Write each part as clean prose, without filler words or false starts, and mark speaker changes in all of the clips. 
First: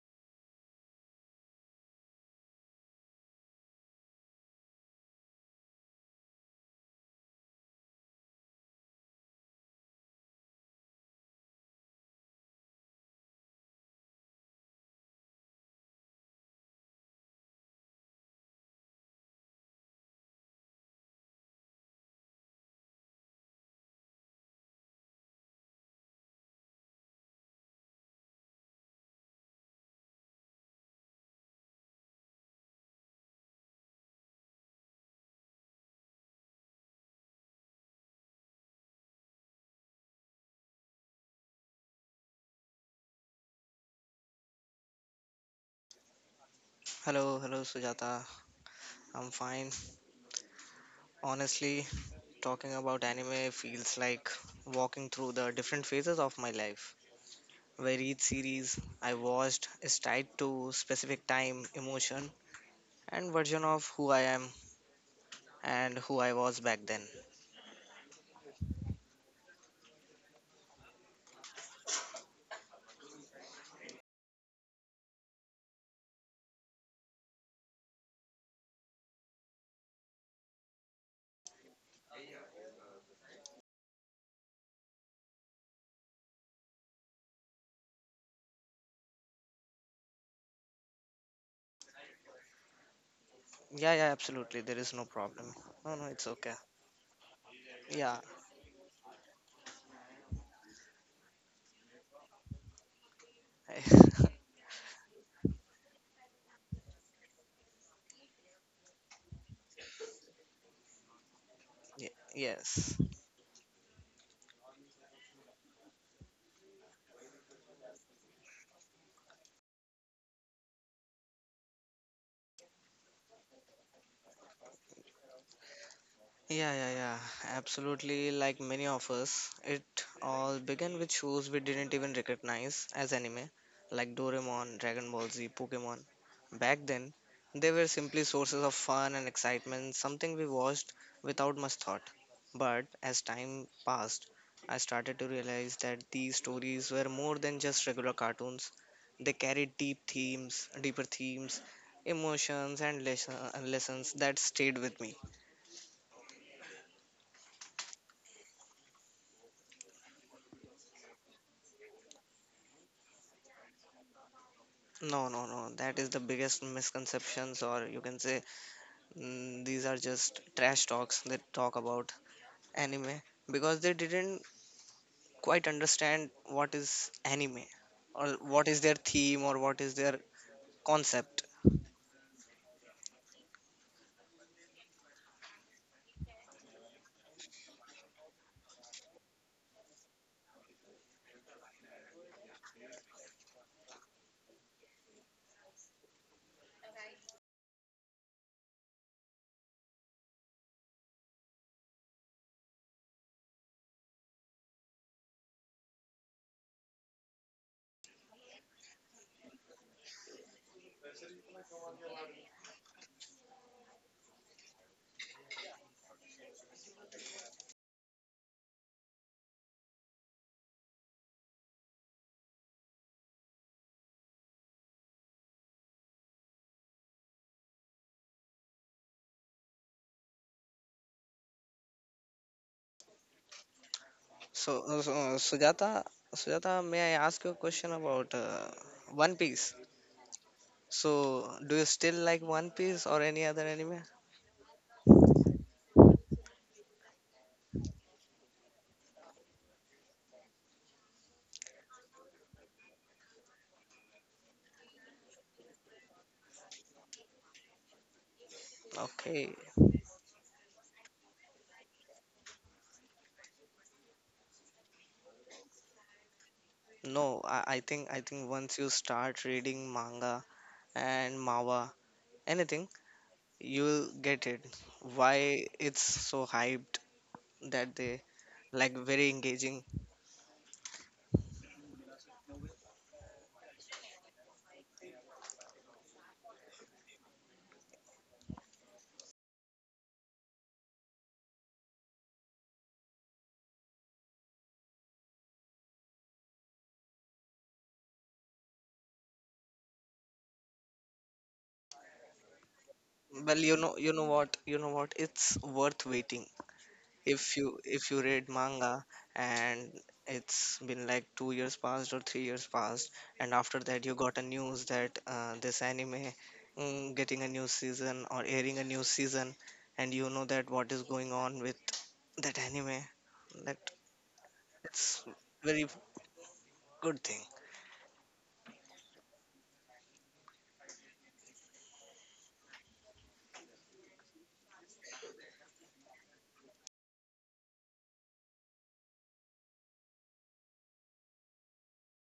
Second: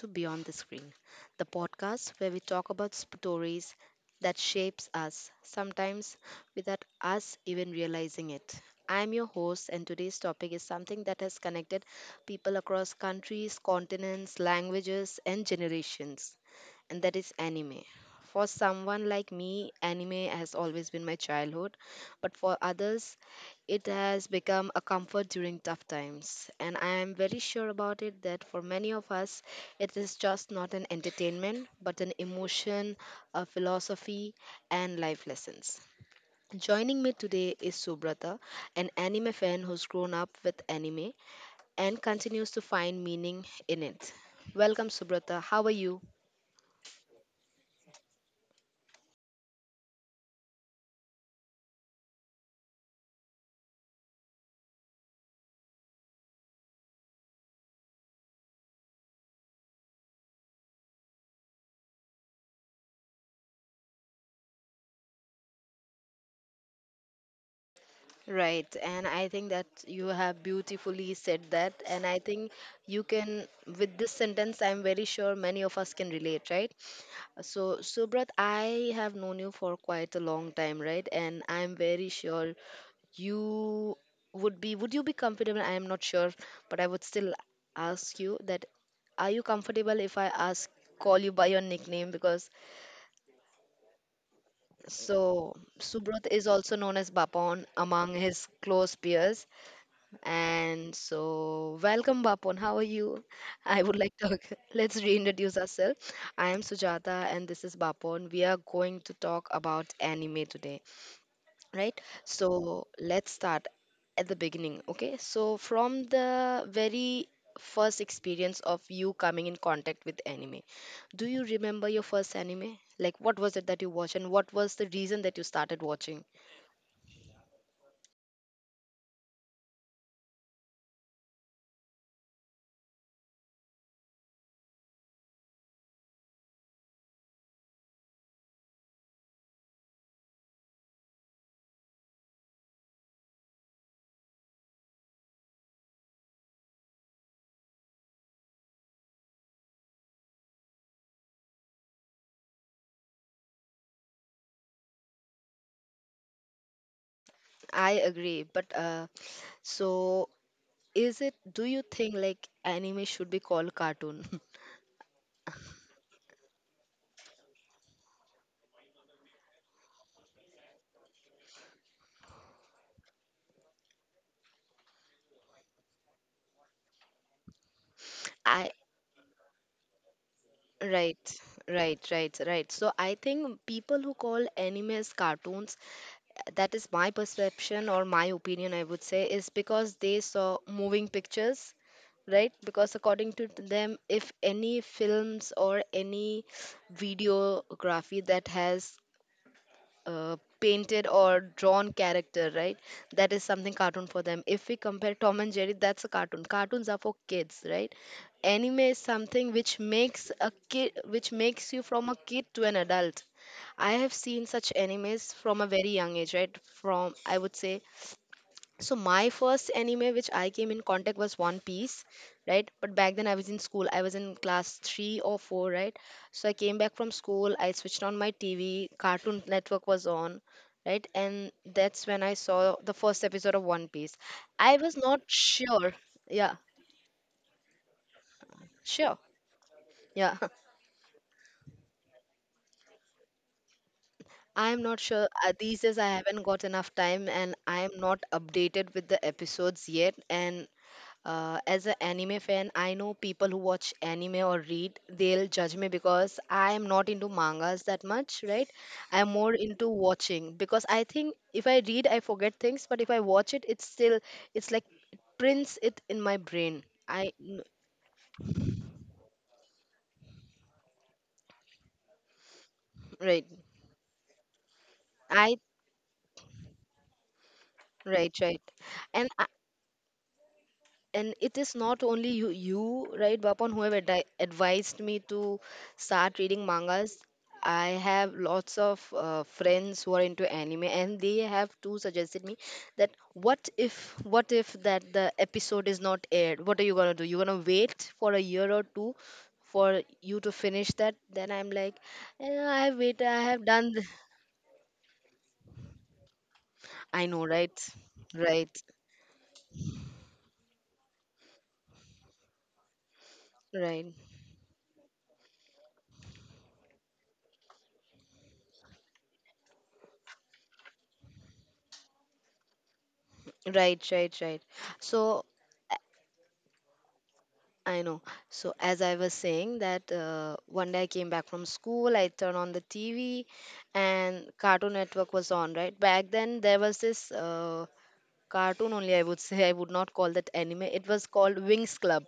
Speaker 1: to Beyond the Screen, the podcast where we talk about stories that shapes us, sometimes without us even realizing it. I'm your host, and today's topic is something that has connected people across countries, continents, languages, and generations and that is anime. For someone like me, anime has always been my childhood, but for others, it has become a comfort during tough times. And I am very sure about it that for many of us, it is just not an entertainment, but an emotion, a philosophy, and life lessons. Joining me today is Subrata, an anime fan who's grown up with anime and continues to find meaning in it. Welcome, Subrata. How are you?
Speaker 2: Hello, hello Sujata. I'm fine. Honestly, talking about anime feels like walking through the different phases of my life, where each series I watched is tied to specific time, emotion, and version of who I am and who I was back then.
Speaker 1: Right, and I think that you have beautifully said that, and I think you can, with this sentence, I'm very sure many of us can relate, right? So, Subrat, I have known you for quite a long time, right? And I'm very sure you would you be comfortable? I am not sure, but I would still ask you that, are you comfortable if I ask, call you by your nickname? Because
Speaker 2: Yeah, yeah, absolutely. There is no problem.
Speaker 1: so
Speaker 2: No, no, it's
Speaker 1: Subrat is
Speaker 2: okay.
Speaker 1: also known as Bapon
Speaker 2: Yeah.
Speaker 1: among his close peers. And so, welcome, Bapon. How are you? I would like to let's reintroduce ourselves. I am Sujata, and this is Bapon. We are going to talk about anime today, right?
Speaker 2: Ye-
Speaker 1: So,
Speaker 2: yes.
Speaker 1: let's start at the beginning, okay? So, from the very first experience of you coming in contact with anime, do you remember your first anime? Like, what was it that you watched, and what was the reason that you started watching?
Speaker 2: Yeah, yeah, yeah. Absolutely, like many of us, it all began with shows we didn't even recognize as anime, like Doraemon, Dragon Ball Z, Pokemon. Back then, they were simply sources of fun and excitement, something we watched without much thought. But as time passed, I started to realize that these stories were more than just regular cartoons. They carried deep themes, deeper themes, emotions, and lessons that stayed with me.
Speaker 1: I agree, but so do you think like anime should be called cartoon?
Speaker 2: No, no, no. That is the biggest misconceptions, or you can say these are just trash talks that talk about anime, because they didn't quite understand what is anime, or what
Speaker 1: I
Speaker 2: is their theme, or what is their
Speaker 1: Right,
Speaker 2: concept.
Speaker 1: right, right, right. So I think people who call anime as cartoons, that is my perception or my opinion, I would say, is because they saw moving pictures, right? Because according to them, if any films or any videography that has painted or drawn character, right? That is something cartoon for them. If we compare Tom and Jerry, that's a cartoon. Cartoons are for kids, right? Anime is something which makes a kid, which makes you from a kid to an adult. I have seen such animes from a very young age, right? From I would say, so my first anime which I came in contact was One Piece, right? But back then I was in school. I was in class three or four, right? So I came back from school. I switched on my TV. Cartoon Network was on, right? And that's when I saw the first episode of One Piece.
Speaker 2: So,
Speaker 1: I was
Speaker 2: uh, so
Speaker 1: not
Speaker 2: uh,
Speaker 1: sure.
Speaker 2: Sujata,
Speaker 1: Yeah,
Speaker 2: Sujata, may I ask you a question about
Speaker 1: sure.
Speaker 2: One Piece?
Speaker 1: Yeah,
Speaker 2: So, do you still like One Piece or any other anime?
Speaker 1: I am not sure. These days I haven't got enough time, and I am not updated with the episodes yet. And as an anime fan, I know people who watch anime or read, they'll judge me because I am not into mangas that much, right. I'm more
Speaker 2: Okay,
Speaker 1: into watching because I think if I read, I forget things, but if I watch it, it's still, it's like it prints it in my brain.
Speaker 2: no, I think once you start reading manga and manhwa, anything,
Speaker 1: Right.
Speaker 2: you'll get it
Speaker 1: I
Speaker 2: why it's so hyped, that they
Speaker 1: Right, right.
Speaker 2: like very
Speaker 1: and
Speaker 2: engaging.
Speaker 1: and it is not only you, right, bapan who have advised me to start reading mangas. I have lots of friends who are into anime, and they have too suggested me that what if what if that the episode is not aired, what are you going to do? You're going to wait for a year or two for you to finish that? Then I'm like, I wait, I
Speaker 2: Well
Speaker 1: have done
Speaker 2: you know what it's worth waiting.
Speaker 1: I
Speaker 2: if
Speaker 1: know,
Speaker 2: you
Speaker 1: right,
Speaker 2: if you read
Speaker 1: right,
Speaker 2: manga, and it's been like 2 years past or 3 years past, and after that
Speaker 1: right,
Speaker 2: you got a news that this anime getting a new season or airing a new season, and you know that what is going on with that anime, that
Speaker 1: right, right, right.
Speaker 2: it's
Speaker 1: So
Speaker 2: very good thing.
Speaker 1: I know. So as I was saying that one day I came back from school, I turned on the TV, and Cartoon Network was on. Right, back then, there was this cartoon only. I would say I would not call that anime. It was called Wings Club.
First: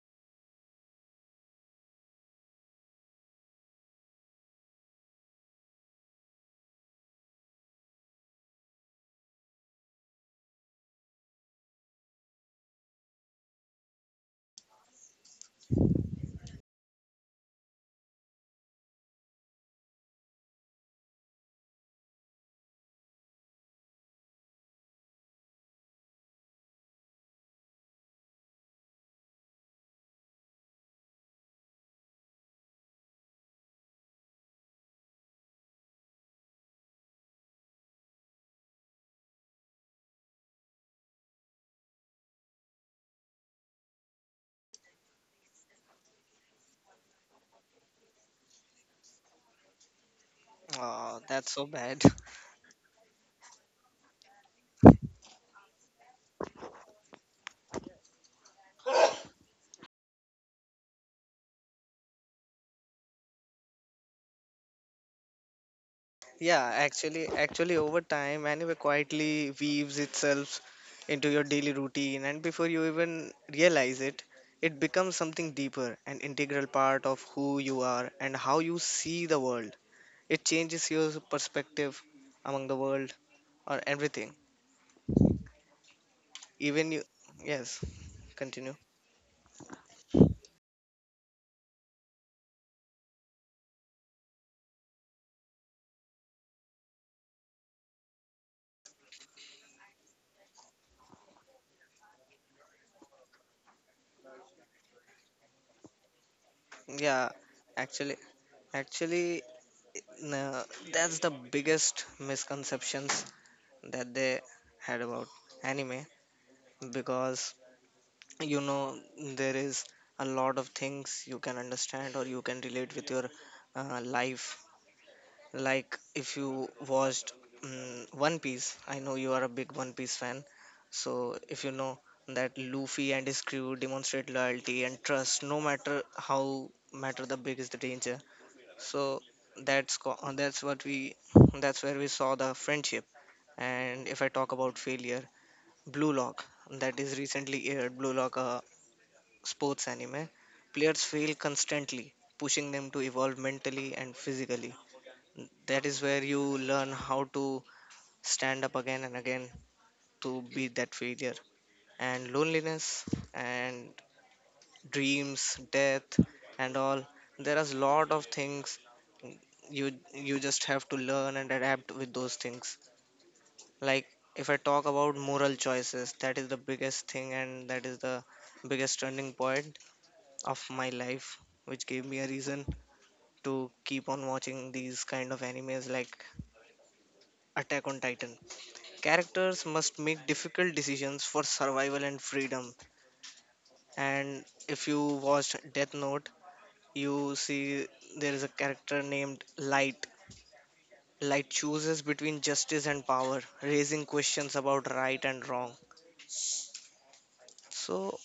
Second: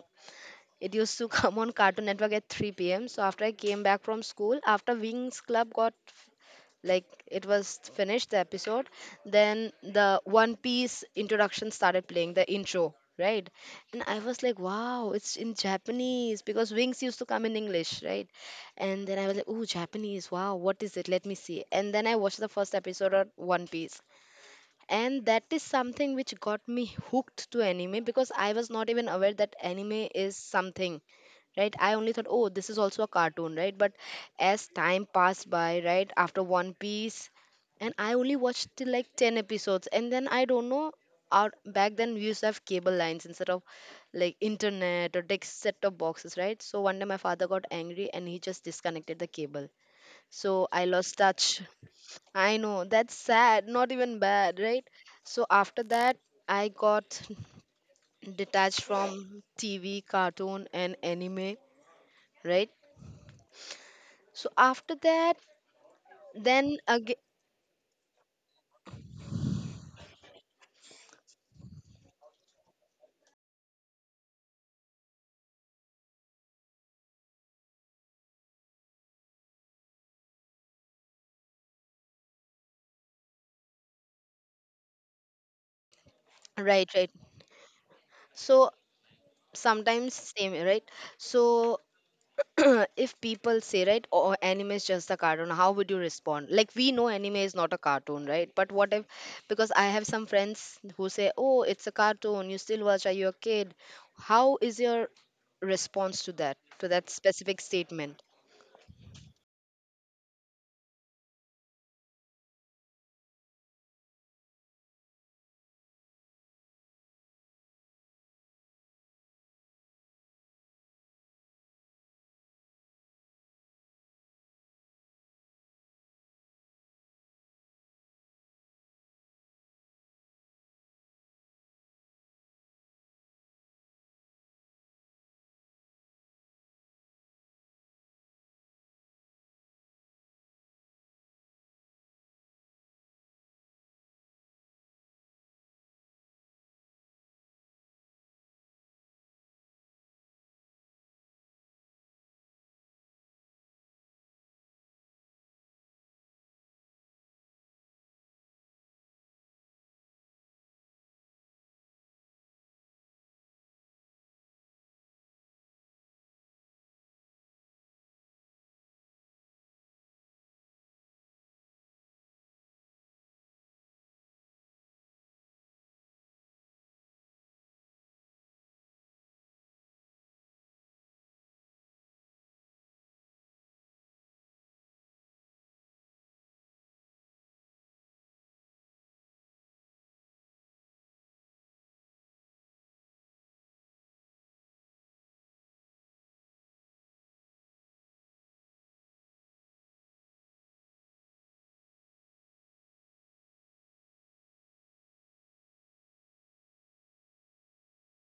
Speaker 1: It used to come on Cartoon Network at 3 p.m. So after I came back from school, after Wings Club got, like, it was finished the episode, then the One Piece introduction started playing the intro, right. And I was like, wow, it's in Japanese, because Wings used to come in English, right. And then I was like, oh, Japanese, wow, what is it, let me see. And then I watched the first episode of One Piece, and that is something which got me hooked to anime, because I was not even aware that anime is something, right. I only thought, oh, this is also a cartoon, right. But as time passed by, right, after One Piece, and I only watched till like 10 episodes, and then I don't know, out, back then we used to have cable lines instead of like internet or text set of boxes, right. So one day my father got angry and he just disconnected the cable, so I lost
Speaker 2: Oh, that's
Speaker 1: touch.
Speaker 2: so bad.
Speaker 1: I know, that's sad, not even bad, right. So after that I got detached from TV, cartoon, and anime, right. So after that,
Speaker 2: Yeah,
Speaker 1: then again,
Speaker 2: actually, over time, anime quietly weaves itself into your daily routine, and before you even realize it, it becomes something deeper, an integral part of who you are and how you see the world. It changes your perspective among the world or everything.
Speaker 1: right,
Speaker 2: Even you,
Speaker 1: right.
Speaker 2: yes,
Speaker 1: So
Speaker 2: continue.
Speaker 1: sometimes same, right? So if people say, right, oh, anime is just a cartoon, how would you respond? Like, we know anime is not a cartoon, right? But what if, because I have some friends who say, oh, it's a cartoon, you still watch, are you a kid? How is your response to that
Speaker 2: Yeah,
Speaker 1: specific
Speaker 2: actually,
Speaker 1: statement?
Speaker 2: actually, no, that's the biggest misconceptions that they had about anime, because you know there is a lot of things you can understand or you can relate with your life. Like if you watched one piece, I know you are a big One Piece fan, so if you know that Luffy and his crew demonstrate loyalty and trust, no matter how matter the big is the danger. So that's co- that's what we that's where we saw the friendship. And if I talk about failure, blue lock, that is recently aired, blue lock, a sports anime, players fail constantly, pushing them to evolve mentally and physically. That is where you learn how to stand up again and again to beat that failure. And loneliness and dreams, death, and all. There is a lot of things you just have to learn and adapt with those things. Like, if I talk about moral choices, that is the biggest thing, and that is the biggest turning point of my life, which gave me a reason to keep on watching these kind of animes like Attack on Titan. Characters must make difficult decisions for survival and freedom. And if you watched Death Note, you see there is a character named Light. Light chooses between justice and power, raising questions about right and wrong. So,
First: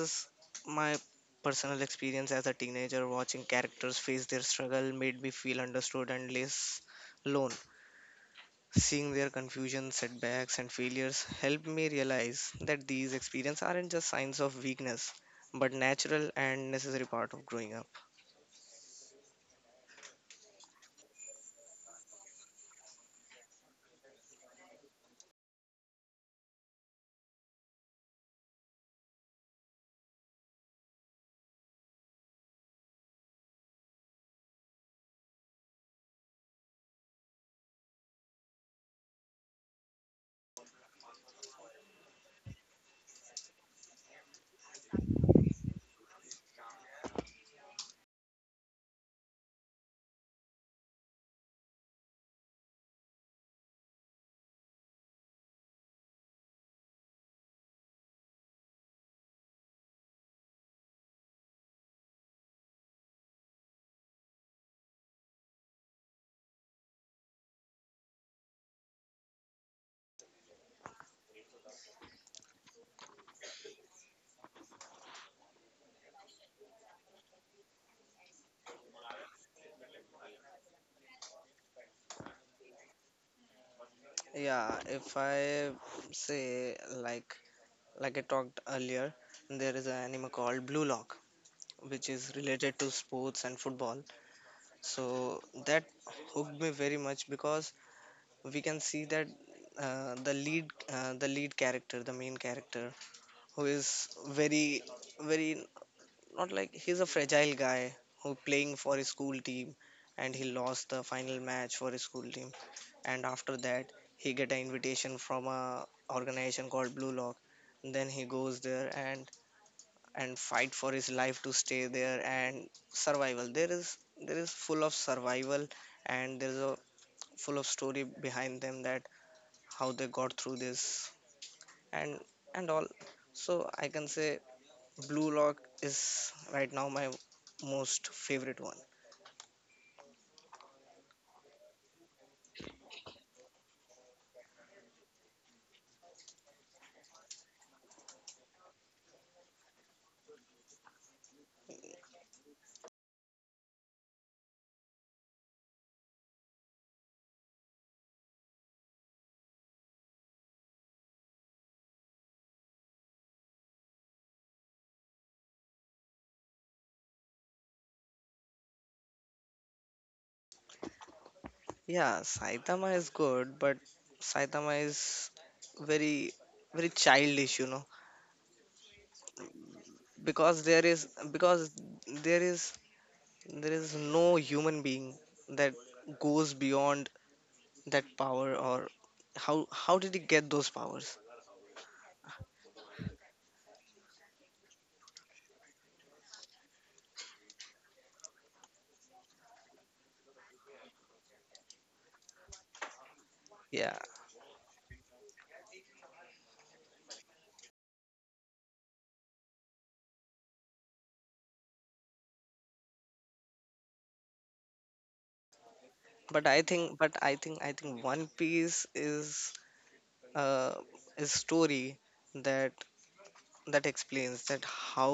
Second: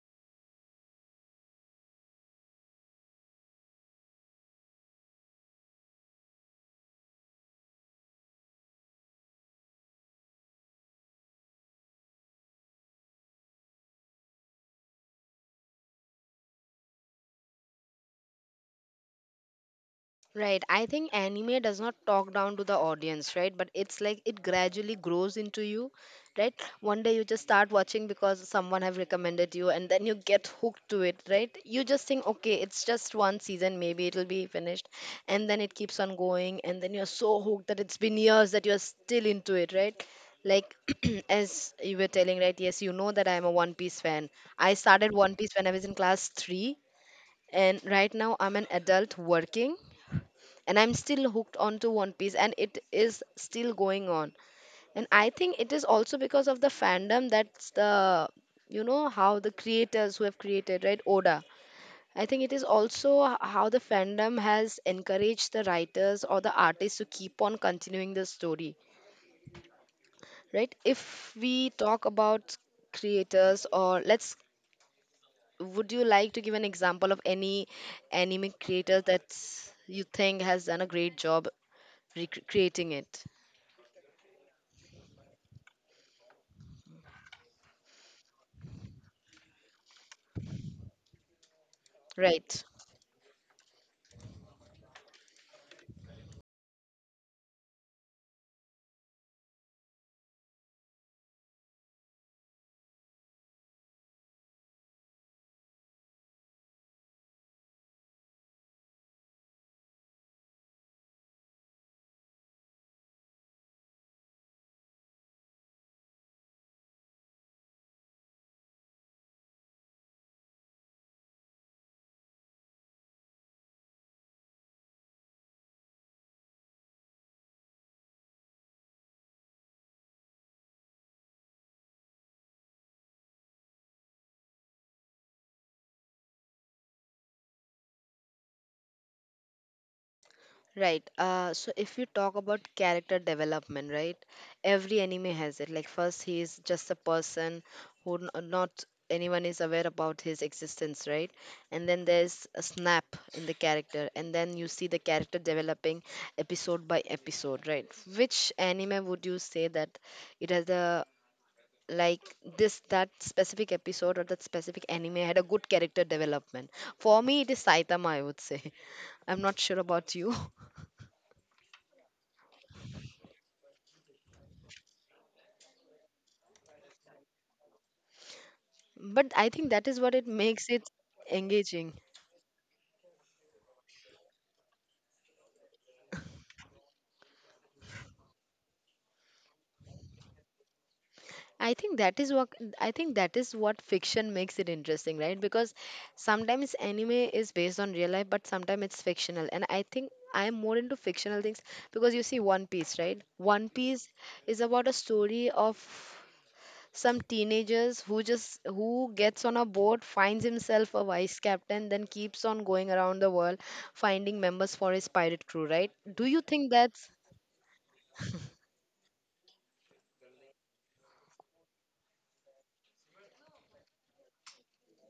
Speaker 2: as my personal experience as a teenager, watching characters face their struggle made me feel understood and less alone. Seeing their confusion, setbacks, and failures helped me realize that these experiences aren't just signs of weakness, but natural and necessary part of growing up.
Speaker 1: Right. I think anime does not talk down to the audience, right? But it's like it gradually grows into you, right? One day you just start watching because someone have recommended you and then you get hooked to it, right? You just think, okay, it's just one season, maybe it'll be finished. And then it keeps on going and then you're so hooked that it's been years that you're still into it, right? Like as you were telling, right? Yes, you know that I'm a One Piece fan. I started One Piece when I was in class 3, and right now I'm an adult working, and I'm still hooked onto One Piece and it is still going on. And I think it is also because of the fandom, that's the you know how the creators who have created, right, Oda. I think it is also how the fandom has encouraged the writers or the artists to keep on continuing the story, right? If we talk about creators or let's would you like to give an example of any anime creator that you think has done a great job recreating it?
Speaker 2: Yeah, if I say, like like I talked earlier, there is an anime called blue lock, which is
Speaker 1: Right,
Speaker 2: related to sports and football. So that hooked me very much because we can see that uh, the lead the lead character, the main character, who is very, very, not like, he's a fragile guy who playing for his school team, and he lost the final match for his school team. And after that, he get an invitation from a organization called blue lock. Then he goes there and fight for his life to stay there, and survival. There is full of survival, and there is a full of story behind them, that how they got through this, and all. So I can say blue lock is right now my most favorite one.
Speaker 1: right. So if you talk about character development, right, every anime has it. Like first, he is just a person who not anyone is aware about his existence, right? And then there's a snap in the character, and then you see the character developing episode by episode, right? Which anime would you say that it has a like, this, that specific episode or that specific anime had a good character development? For me, it is Saitama, I would say. I'm not sure about you.
Speaker 2: Yeah, Saitama is good, but Saitama is very, very childish, you know.
Speaker 1: But I think that is what it
Speaker 2: because
Speaker 1: makes it
Speaker 2: there is because
Speaker 1: engaging.
Speaker 2: there is there is no human being that goes beyond that power, or how how did he get those powers.
Speaker 1: i think that is what I think that is what fiction makes it interesting, right? Because sometimes anime is based on real life, but sometimes it's fictional, and I think I'm more into fictional things, because you see One Piece, right, One
Speaker 2: Yeah,
Speaker 1: Piece is about a story of some teenagers who just who gets on a boat, finds himself a vice captain, then keeps on going around the world finding members for his pirate crew, right. Do you
Speaker 2: but i
Speaker 1: think
Speaker 2: think
Speaker 1: that's
Speaker 2: but i think i think one piece is uh, a story that that explains that how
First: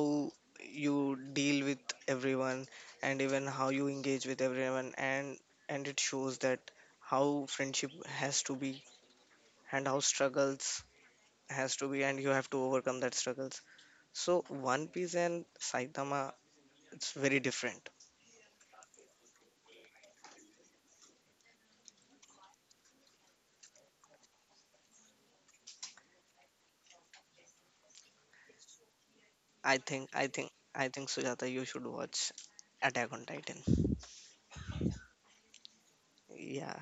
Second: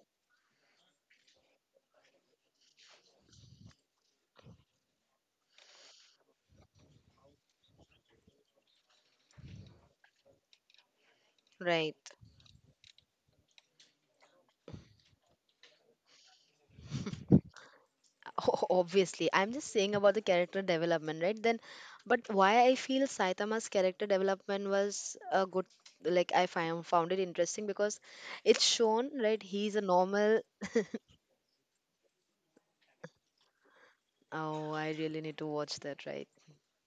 Speaker 2: you deal with everyone, and even how you engage with everyone. And it shows that how friendship has to be, and how struggles has to
Speaker 1: right?
Speaker 2: be, and you have to overcome that struggles. So one piece and Saitama, it's very different.
Speaker 1: Oh, obviously, I'm just saying about the character development, right? Then, but why I feel Saitama's character development was a good, like I find found it interesting because it's shown, right? He's a
Speaker 2: i think i
Speaker 1: normal.
Speaker 2: think i think Sujata, you should watch Attack on Titan.
Speaker 1: Oh, I really need to watch that, right?
Speaker 2: Yeah,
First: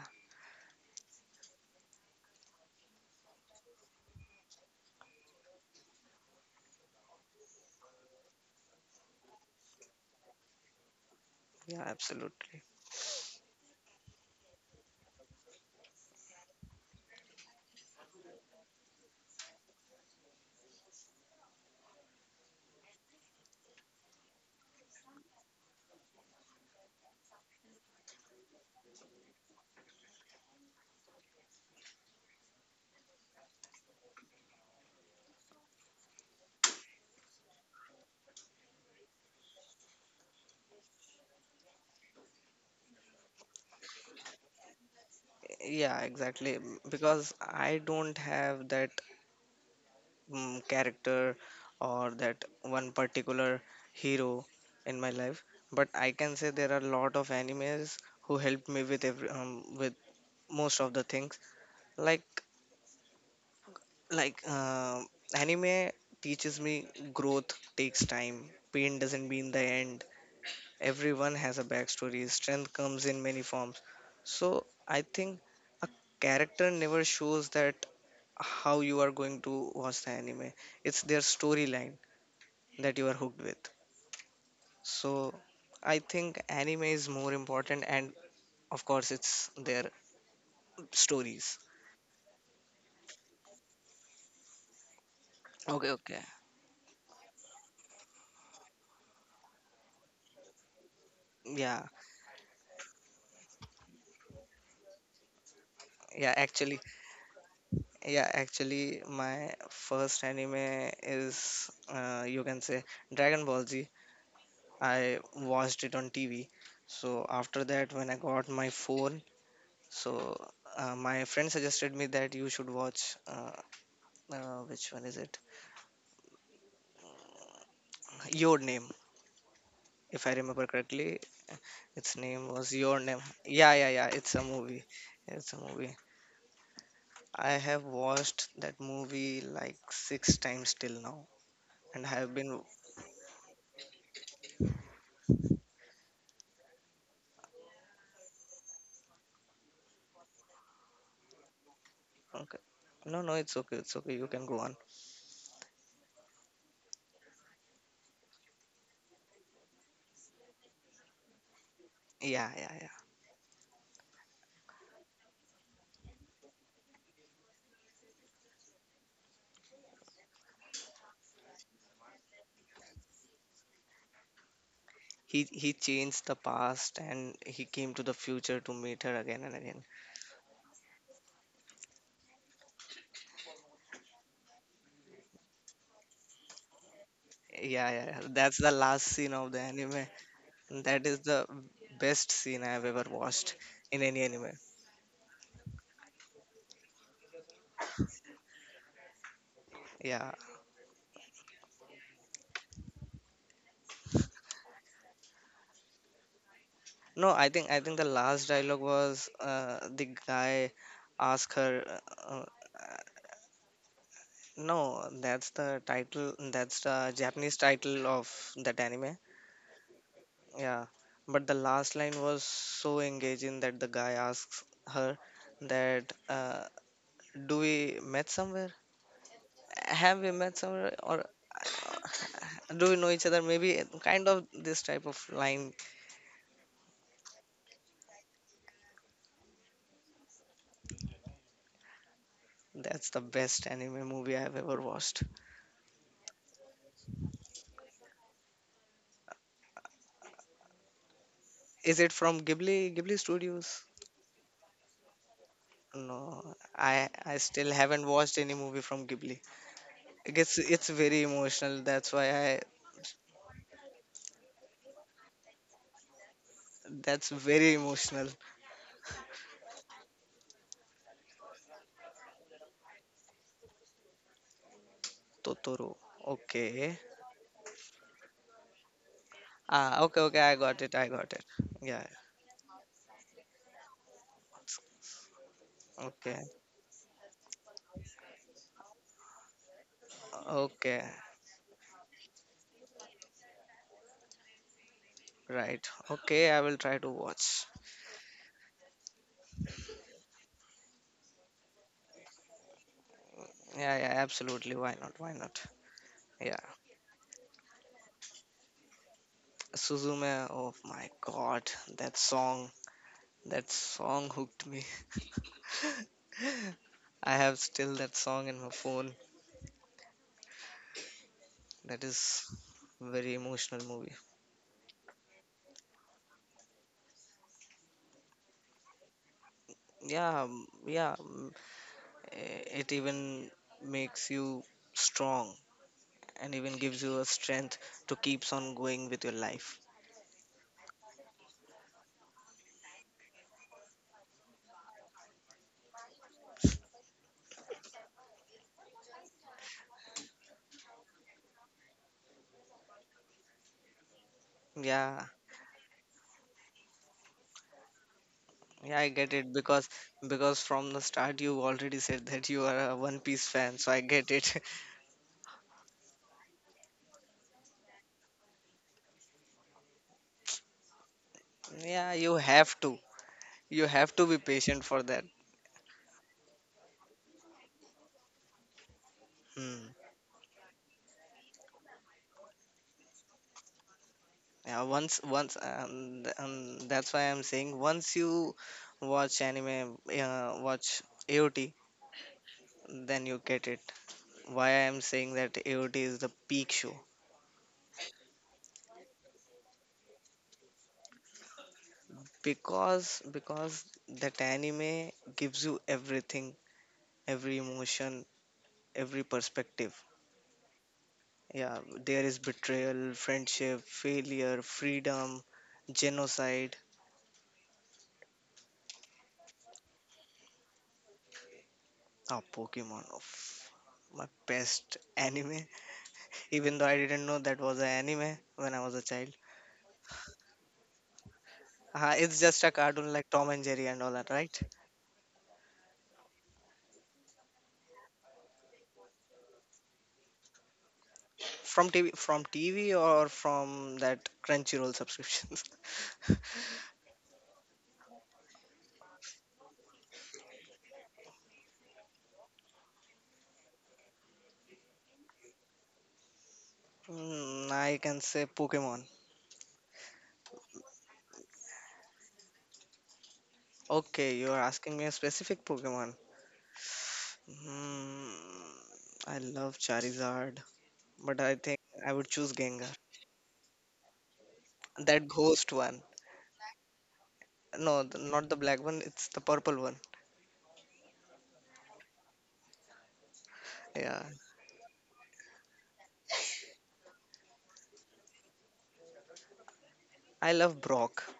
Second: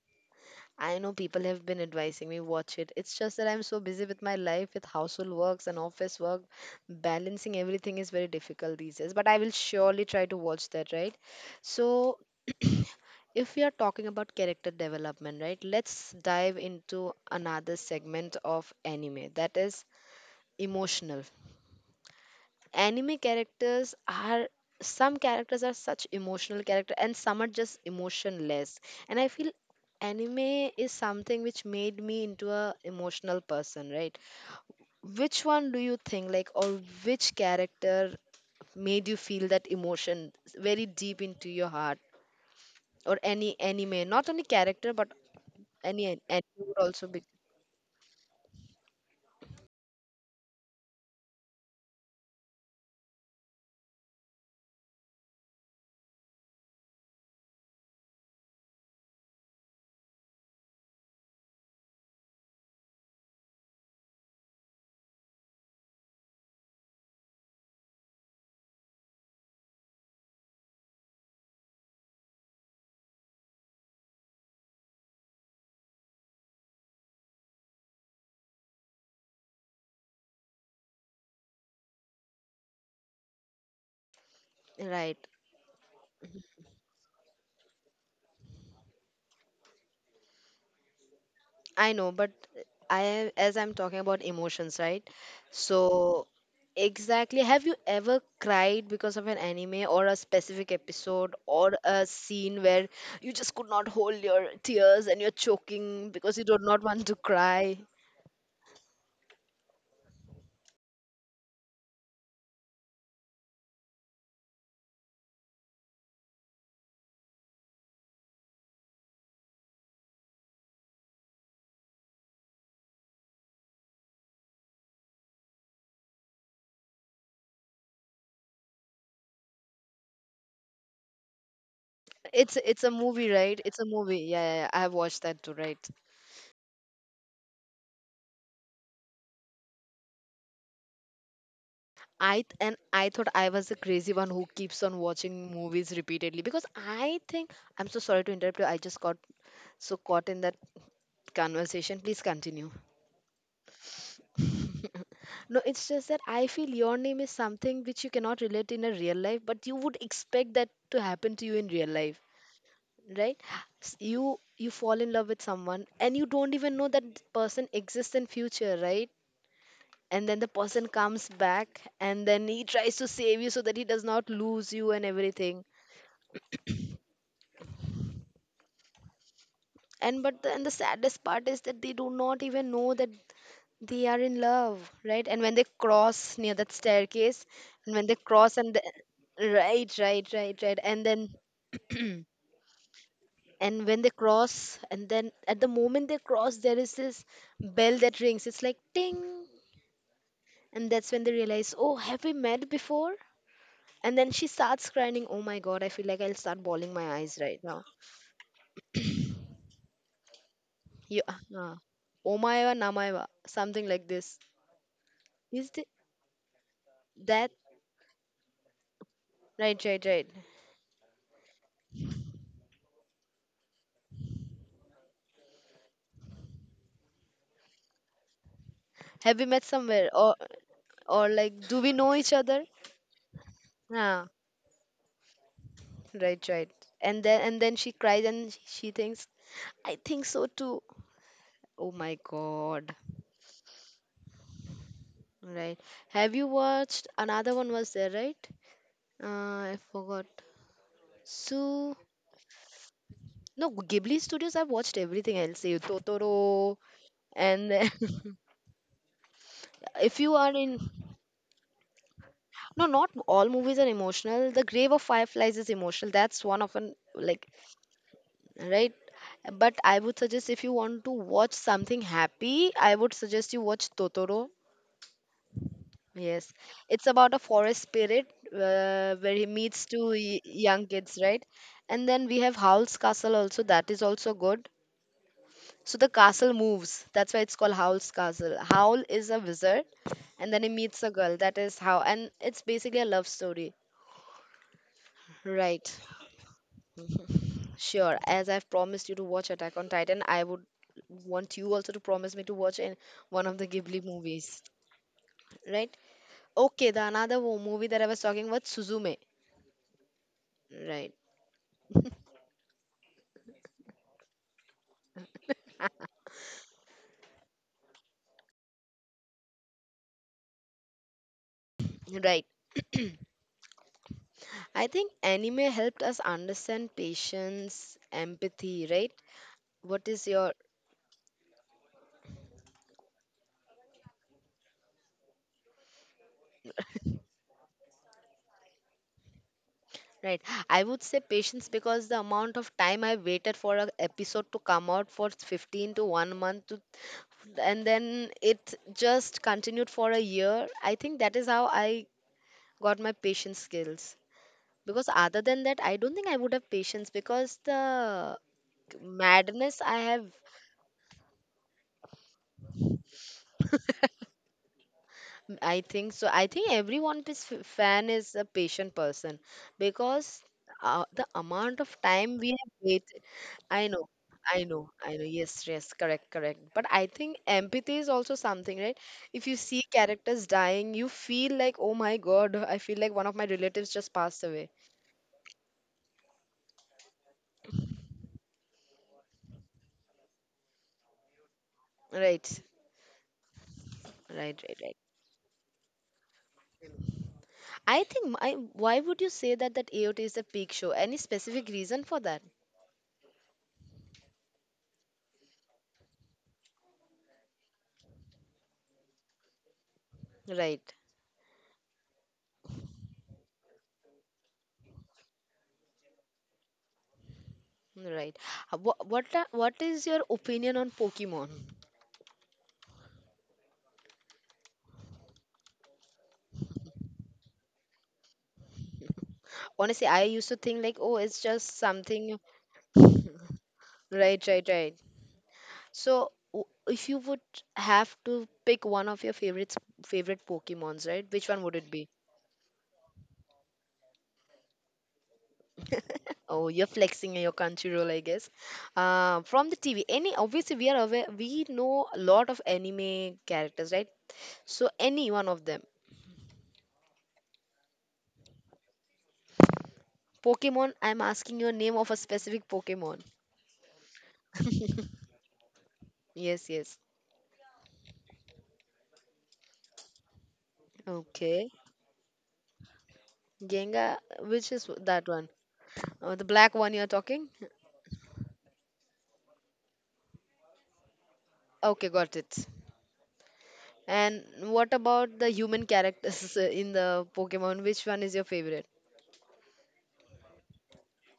Speaker 1: I know people have been advising me watch it. It's just that I'm so busy with my life, with household works and office work, balancing everything is very difficult these days. But I will surely try to watch that, right?
Speaker 2: yeah,
Speaker 1: So,
Speaker 2: absolutely.
Speaker 1: if we are talking about character development, right? Let's dive into another segment of anime that is emotional. Anime characters are Some characters are such emotional character and some are just emotionless, and I feel anime is something which made me into a emotional person, right. which one do you think like or Which character made you feel that emotion very deep into your heart, or any anime, not only character, but
Speaker 2: Yeah,
Speaker 1: any anime
Speaker 2: exactly.
Speaker 1: would also be
Speaker 2: Because I don't have that character, or that one particular hero in my life, but I can say there are a lot of animes who helped me with every with most of the things. Like, like uh, anime teaches me growth takes time. Pain doesn't mean the end. Everyone has a backstory. Strength comes in many forms. So I think a character never shows that how you are going to watch the anime. It's their storyline that you are hooked with. So
Speaker 1: right.
Speaker 2: I think anime is more important, and of course it's their stories.
Speaker 1: I know, but I as I'm talking about emotions, right?
Speaker 2: Okay, okay.
Speaker 1: So exactly, have you ever cried because of an anime or a specific episode or
Speaker 2: yeah
Speaker 1: a scene where you just could not hold your tears and you're choking
Speaker 2: yeah
Speaker 1: because you do
Speaker 2: actually
Speaker 1: not want to cry?
Speaker 2: yeah, actually, my first anime is, you can say, Dragon Ball Z. I watched it on TV. So after that, when I got my phone, so my friend suggested me that you should watch which one is it, Your Name, if I remember correctly, its name
Speaker 1: It's
Speaker 2: was
Speaker 1: it's a
Speaker 2: Your Name.
Speaker 1: movie, right?
Speaker 2: Yeah,
Speaker 1: It's a
Speaker 2: yeah, yeah.
Speaker 1: movie.
Speaker 2: It's
Speaker 1: Yeah,
Speaker 2: a
Speaker 1: yeah, yeah. I
Speaker 2: movie.
Speaker 1: have watched that
Speaker 2: It's
Speaker 1: too,
Speaker 2: a
Speaker 1: right?
Speaker 2: movie. I have watched that movie like 6 times till now, and I have
Speaker 1: I th-
Speaker 2: been
Speaker 1: and I thought I was the crazy one who keeps on watching movies repeatedly because I think I'm so sorry to interrupt you. I just got so caught in that conversation. Please
Speaker 2: okay.
Speaker 1: continue.
Speaker 2: No, no, it's okay. It's okay. You can go on.
Speaker 1: No, it's just that I feel your name is something which you cannot relate in a real life, but you would expect that to happen to you in real life,
Speaker 2: Yeah, yeah, yeah.
Speaker 1: right? You fall in love with someone and you don't even know that person exists in future, right? And then the person comes back and then he tries to save you so that he does not lose you and
Speaker 2: He
Speaker 1: everything.
Speaker 2: he changed the past and he came to the future to meet her again and again.
Speaker 1: And the saddest part is that they do not even know that they are in love, right? And when they cross near that staircase
Speaker 2: Yeah,
Speaker 1: and
Speaker 2: yeah,
Speaker 1: when they
Speaker 2: yeah. That's
Speaker 1: cross
Speaker 2: the last scene of the
Speaker 1: right,
Speaker 2: anime.
Speaker 1: right, right, right.
Speaker 2: That
Speaker 1: And
Speaker 2: is
Speaker 1: then
Speaker 2: the best scene I have ever watched
Speaker 1: and
Speaker 2: in
Speaker 1: when they
Speaker 2: any anime.
Speaker 1: cross and then at the moment they cross there is this bell that rings, it's like ting.
Speaker 2: Yeah.
Speaker 1: And that's when they realize, oh, have we met before? And then she starts crying. Oh my god, I feel like I'll start bawling my
Speaker 2: No,
Speaker 1: eyes
Speaker 2: I
Speaker 1: right
Speaker 2: think
Speaker 1: now.
Speaker 2: the last dialogue was the guy
Speaker 1: Yeah.
Speaker 2: asked
Speaker 1: Uh,
Speaker 2: her. Uh,
Speaker 1: Omaiwa
Speaker 2: uh,
Speaker 1: Namaiwa. Something like this.
Speaker 2: no, that's
Speaker 1: Is
Speaker 2: the
Speaker 1: thi-
Speaker 2: title. That's the
Speaker 1: that
Speaker 2: Japanese title of that anime.
Speaker 1: Right, right, right.
Speaker 2: Yeah, but the last line was so engaging that the guy asks her that do we met somewhere?
Speaker 1: Have we met somewhere?
Speaker 2: Have we met somewhere, or
Speaker 1: Or like do we know each other?
Speaker 2: do we know each other? Maybe kind
Speaker 1: Ah,
Speaker 2: of this type of line.
Speaker 1: right, right. And then she cries and she thinks, I think so too. Oh my god.
Speaker 2: That's the best anime movie I've ever watched.
Speaker 1: Right. Have you watched another one was there, right? I forgot. So
Speaker 2: Is it from Ghibli
Speaker 1: no,
Speaker 2: Studios?
Speaker 1: Ghibli Studios I've watched everything, I'll say.
Speaker 2: No,
Speaker 1: Totoro,
Speaker 2: I still
Speaker 1: and then
Speaker 2: haven't watched any movie from Ghibli.
Speaker 1: if
Speaker 2: I
Speaker 1: you are
Speaker 2: guess
Speaker 1: in
Speaker 2: it's very emotional. That's why I.
Speaker 1: no, not all movies are emotional. The grave of fireflies is emotional, that's one of an
Speaker 2: That's
Speaker 1: like
Speaker 2: very emotional.
Speaker 1: right. But I would suggest if you want to watch something happy, I would suggest you watch Totoro.
Speaker 2: Totoro.
Speaker 1: Yes,
Speaker 2: Okay.
Speaker 1: it's about a forest spirit, where he meets
Speaker 2: Ah,
Speaker 1: two
Speaker 2: okay, okay.
Speaker 1: y-
Speaker 2: I got
Speaker 1: young
Speaker 2: it. I
Speaker 1: kids,
Speaker 2: got it.
Speaker 1: right?
Speaker 2: Yeah.
Speaker 1: And then we have Howl's Castle also, that is also good. So the
Speaker 2: Okay.
Speaker 1: castle moves. That's why it's called Howl's Castle. Howl is a wizard and then he meets
Speaker 2: Okay.
Speaker 1: a girl. That is how. And it's basically a love story.
Speaker 2: Right.
Speaker 1: Right.
Speaker 2: Okay. I will try to watch.
Speaker 1: Sure. As I've promised you to watch Attack on Titan, I would want you also to promise me to watch in one of the
Speaker 2: Yeah.
Speaker 1: Ghibli
Speaker 2: Yeah.
Speaker 1: movies.
Speaker 2: Absolutely. Why not? Why not?
Speaker 1: Right?
Speaker 2: Yeah.
Speaker 1: Okay, the another movie that I was talking about, Suzume.
Speaker 2: Suzume. Oh my
Speaker 1: Right.
Speaker 2: God. That song. That song hooked me. I have still that song in my phone. That is
Speaker 1: Right.
Speaker 2: very emotional movie.
Speaker 1: I think anime helped us understand patience, empathy, right? What is
Speaker 2: Yeah
Speaker 1: your
Speaker 2: yeah, it even makes you strong, and even gives you a strength to keeps on going with your life.
Speaker 1: right? I would say patience because the amount of time I waited for an episode to come out for 15 to 1 month to, and then it just continued for a year. I think that is how I got my patience skills. Because
Speaker 2: Yeah,
Speaker 1: other than that, I don't think I would have patience because the
Speaker 2: yeah, I get it,
Speaker 1: madness
Speaker 2: because
Speaker 1: I have.
Speaker 2: from the start you already said that you are a one piece fan, so I get it.
Speaker 1: I think so. I think every One Piece fan is a patient person because the amount of
Speaker 2: Yeah, you
Speaker 1: time we have
Speaker 2: have to
Speaker 1: waited.
Speaker 2: you
Speaker 1: I know,
Speaker 2: have to be
Speaker 1: I
Speaker 2: patient
Speaker 1: know,
Speaker 2: for
Speaker 1: I
Speaker 2: that.
Speaker 1: know. Yes, yes, correct, correct. But I think empathy is also something, right? If you see
Speaker 2: Hmm.
Speaker 1: characters dying, you feel like, oh my God, I feel like one of my relatives just passed away.
Speaker 2: Yeah, that's why I'm saying, once you watch anime, watch AOT,
Speaker 1: Right,
Speaker 2: then you get it.
Speaker 1: right,
Speaker 2: Why
Speaker 1: right, right.
Speaker 2: I'm saying that AOT is the peak show?
Speaker 1: Why would you say that AOT is a peak show? Any specific reason for that?
Speaker 2: Because that anime gives you everything, every emotion, every perspective.
Speaker 1: Right.
Speaker 2: Yeah, there is betrayal, friendship, failure, freedom, genocide.
Speaker 1: Right. What is your opinion on Pokemon?
Speaker 2: Oh, Pokemon, of my best anime, even though I didn't know that was an anime when I was a child.
Speaker 1: Honestly, I used to think like, oh, it's just something.
Speaker 2: It's just a cartoon like Tom and Jerry and all that,
Speaker 1: Right,
Speaker 2: right?
Speaker 1: right, right. So, if you would have to pick one of your favorites, favorite Pokemons, right? Which one would
Speaker 2: from
Speaker 1: it be?
Speaker 2: tv from tv or from that Crunchyroll subscriptions?
Speaker 1: Oh, you're flexing your country role, I guess. From the TV, any obviously we are aware we know a lot of anime characters, right? So any one of them.
Speaker 2: Mm, I can say Pokemon.
Speaker 1: Pokemon, I'm asking your name of a specific Pokemon.
Speaker 2: Okay, you are asking me a specific Pokemon.
Speaker 1: Yes, yes.
Speaker 2: Hmm, I love Charizard, but I
Speaker 1: Okay.
Speaker 2: think I would choose Gengar.
Speaker 1: Genga, which is
Speaker 2: That
Speaker 1: that one?
Speaker 2: ghost one.
Speaker 1: The black one you're talking?
Speaker 2: No, not the black one, it's the purple one.
Speaker 1: Okay, got it.
Speaker 2: Yeah.
Speaker 1: And what about the human characters in the Pokemon? Which one is your favorite?
Speaker 2: I love Brock.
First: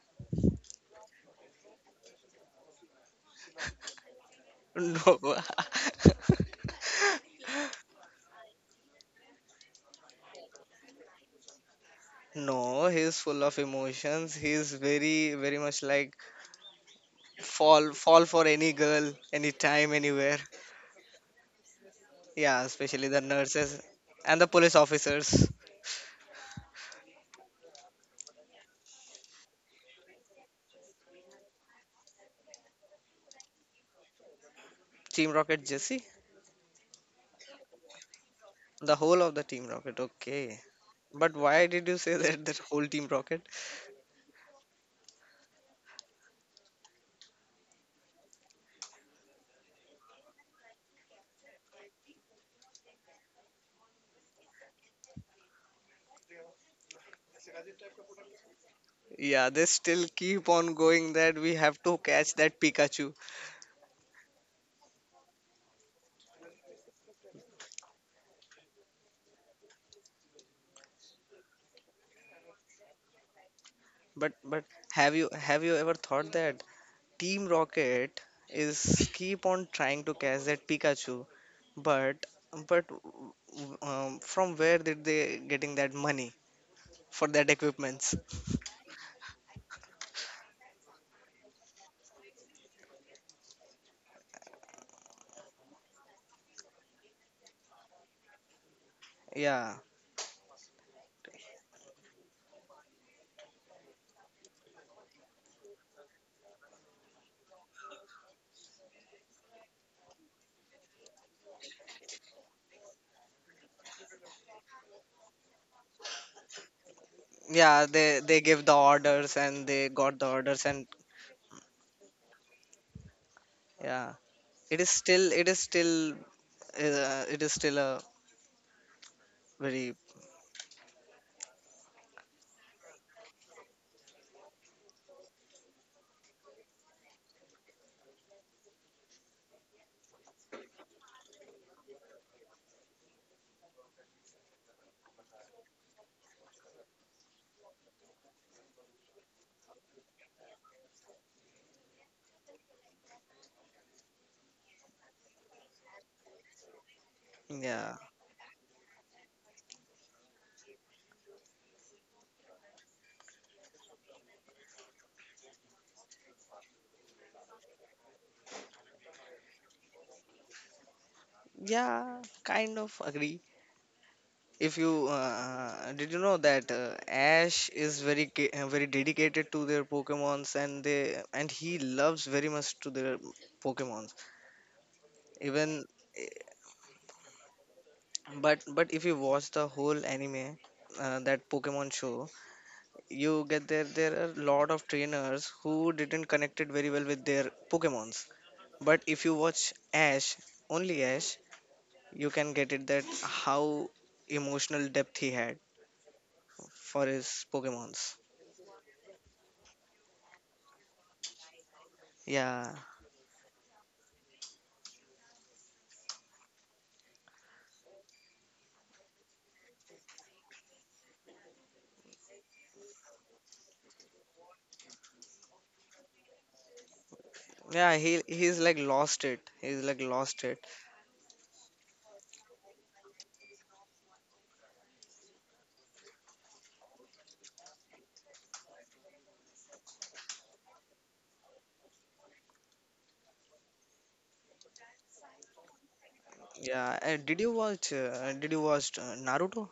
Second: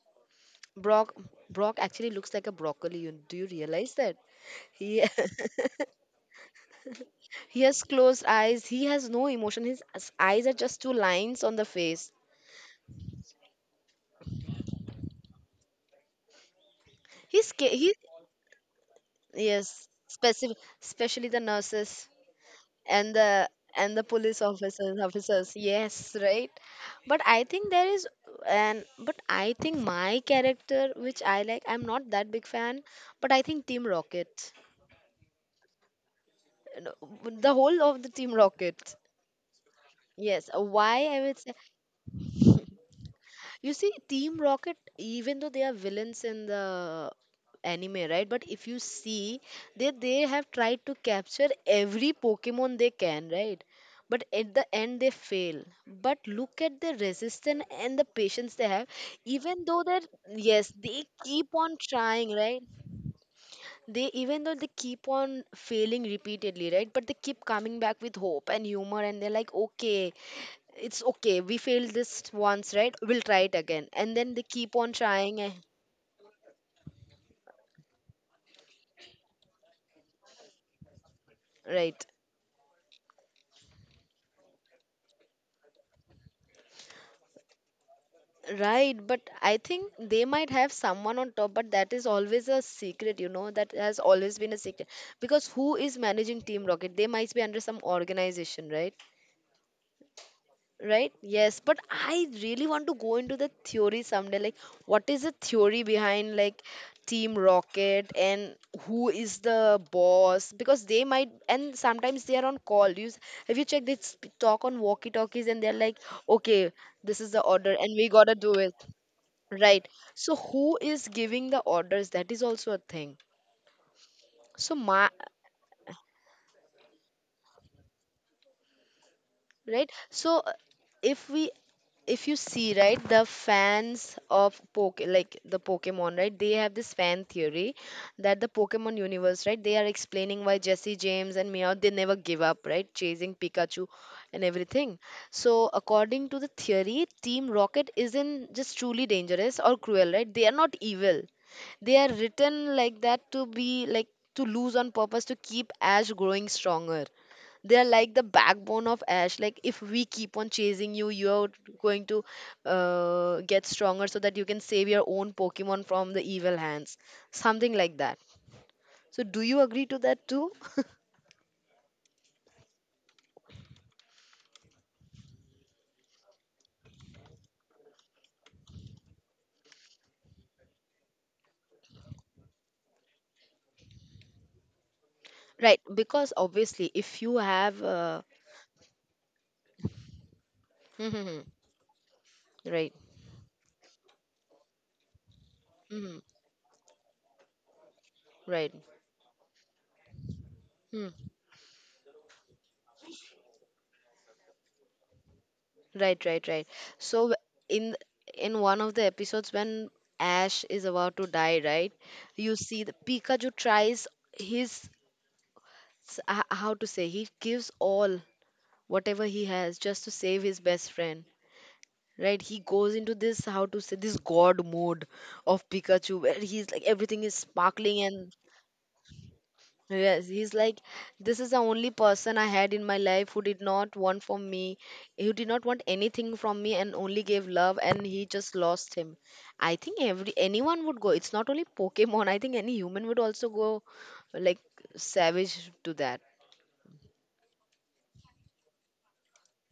Speaker 1: Brock. Brock actually looks like a broccoli. Do you realize that? He
Speaker 2: No.
Speaker 1: he has closed eyes. He has no emotion. His eyes are just two lines on the face.
Speaker 2: No, he's full of emotions. He's very, very much like
Speaker 1: He's sca- he
Speaker 2: fall for any girl,
Speaker 1: yes,
Speaker 2: anytime, anywhere.
Speaker 1: specific, especially the nurses.
Speaker 2: Yeah, especially
Speaker 1: And
Speaker 2: the
Speaker 1: the
Speaker 2: nurses
Speaker 1: and the police
Speaker 2: and the police
Speaker 1: officers
Speaker 2: officers.
Speaker 1: officers, yes, right. But I think there is, and but I think my character which I like, I'm not that big fan, but I think Team Rocket,
Speaker 2: Team Rocket Jesse?
Speaker 1: you know, the whole of the Team
Speaker 2: The
Speaker 1: Rocket,
Speaker 2: whole of the Team Rocket,
Speaker 1: yes.
Speaker 2: okay.
Speaker 1: Why I
Speaker 2: But
Speaker 1: would say
Speaker 2: why did you say that whole Team Rocket?
Speaker 1: you see, Team Rocket, even though they are villains in the anime, right? But if you see, they have tried to capture every Pokemon they can, right? But at the end, they fail. But look at the resistance and the patience they have.
Speaker 2: Yeah,
Speaker 1: Even
Speaker 2: they
Speaker 1: though
Speaker 2: still
Speaker 1: they're,
Speaker 2: keep
Speaker 1: yes,
Speaker 2: on
Speaker 1: they
Speaker 2: going that
Speaker 1: keep
Speaker 2: we
Speaker 1: on
Speaker 2: have to
Speaker 1: trying,
Speaker 2: catch that
Speaker 1: right?
Speaker 2: Pikachu.
Speaker 1: They, even though they keep on failing repeatedly, right? But they keep coming back with hope and humor, and they're like, okay, it's okay, we failed this once, right, we'll try it again. And
Speaker 2: But
Speaker 1: then they
Speaker 2: but
Speaker 1: keep on
Speaker 2: have you
Speaker 1: trying
Speaker 2: have you ever thought that Team Rocket is keep on trying to catch that Pikachu,
Speaker 1: right,
Speaker 2: but but from where did they getting that money for that equipments?
Speaker 1: right. But I think they might have someone on top, but that is always a secret, you know, that has always been a secret because who is managing Team Rocket, they might be under some organization, right?
Speaker 2: Yeah.
Speaker 1: Right? Yes, but I really want to go into the theory someday. Like, what is the theory behind like Team Rocket and who is the boss? Because they might, and sometimes they are on call. Have you checked? They talk on walkie-talkies, and they're like, "Okay, this is the order,
Speaker 2: Yeah,
Speaker 1: and we
Speaker 2: they
Speaker 1: gotta
Speaker 2: they
Speaker 1: do
Speaker 2: give the
Speaker 1: it."
Speaker 2: orders and they
Speaker 1: Right.
Speaker 2: got the
Speaker 1: So,
Speaker 2: orders
Speaker 1: who
Speaker 2: and
Speaker 1: is giving the orders? That is also a thing.
Speaker 2: yeah.
Speaker 1: So,
Speaker 2: It is
Speaker 1: my
Speaker 2: still it is still it is still a
Speaker 1: right,
Speaker 2: very
Speaker 1: so if we, if you see, right, the fans of poke, like the Pokemon, right, they have this fan theory that the Pokemon universe, right, they are explaining why Jesse, James and Meow they never give up, right, chasing Pikachu and everything. So according to the theory, Team Rocket isn't just truly dangerous or cruel, right, they are not evil. They are written like that to be like to lose on purpose to keep Ash growing stronger. They're
Speaker 2: yeah
Speaker 1: like the backbone of Ash, like if we keep on chasing you, you're going to get stronger so that you can save your own Pokemon from the evil hands, something like that. So do you agree to that too?
Speaker 2: yeah kind of agree if you did you know that ash is very very dedicated to their pokemons and they and he loves very much to their pokemons
Speaker 1: Right,
Speaker 2: even eh,
Speaker 1: because obviously if you have
Speaker 2: but if you watch the whole anime that pokemon show
Speaker 1: right.
Speaker 2: you get there are a lot of trainers who
Speaker 1: Hmm,
Speaker 2: didn't connect it very well with their pokemons,
Speaker 1: right.
Speaker 2: but if you watch ash, only
Speaker 1: Hmm.
Speaker 2: ash, you can get it that how emotional depth he had
Speaker 1: Right, right, right.
Speaker 2: for
Speaker 1: So
Speaker 2: his
Speaker 1: in
Speaker 2: Pokemons.
Speaker 1: in one of the episodes when Ash is about to die, right, you
Speaker 2: Yeah,
Speaker 1: see the Pikachu tries his, how to say, he gives all whatever he has just to save his best friend, right. He goes into this, how to say, this god mode of Pikachu where he's like everything is
Speaker 2: yeah,
Speaker 1: sparkling
Speaker 2: he
Speaker 1: and
Speaker 2: he's like lost it. He's like
Speaker 1: yes,
Speaker 2: lost
Speaker 1: he's
Speaker 2: it.
Speaker 1: like this is the only person I had in my life who did not want from me, who did not want anything from me and only gave love and he just lost him. I think every anyone would go, it's not only Pokemon, I think any human would also go like savage to that.
Speaker 2: Yeah. Did you watch Naruto?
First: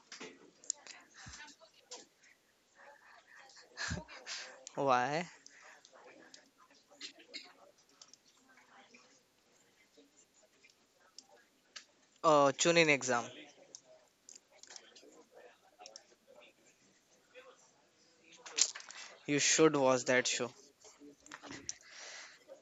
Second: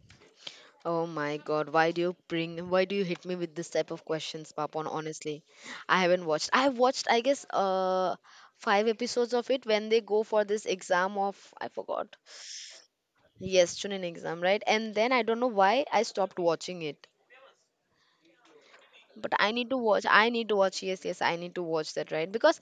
Speaker 1: Oh my God, why do you bring, why do you hit me with this type of questions, Papon?
Speaker 2: Why?
Speaker 1: Honestly, I haven't watched. I have watched, I guess, five episodes of it when they go for this exam of, I forgot.
Speaker 2: Oh, Chunin exam.
Speaker 1: Yes, Chunin exam, right? And then I don't know why I stopped watching it, but
Speaker 2: You
Speaker 1: I need
Speaker 2: should
Speaker 1: to watch,
Speaker 2: watch that
Speaker 1: I need
Speaker 2: show.
Speaker 1: to watch, yes, yes, I need to watch that, right? because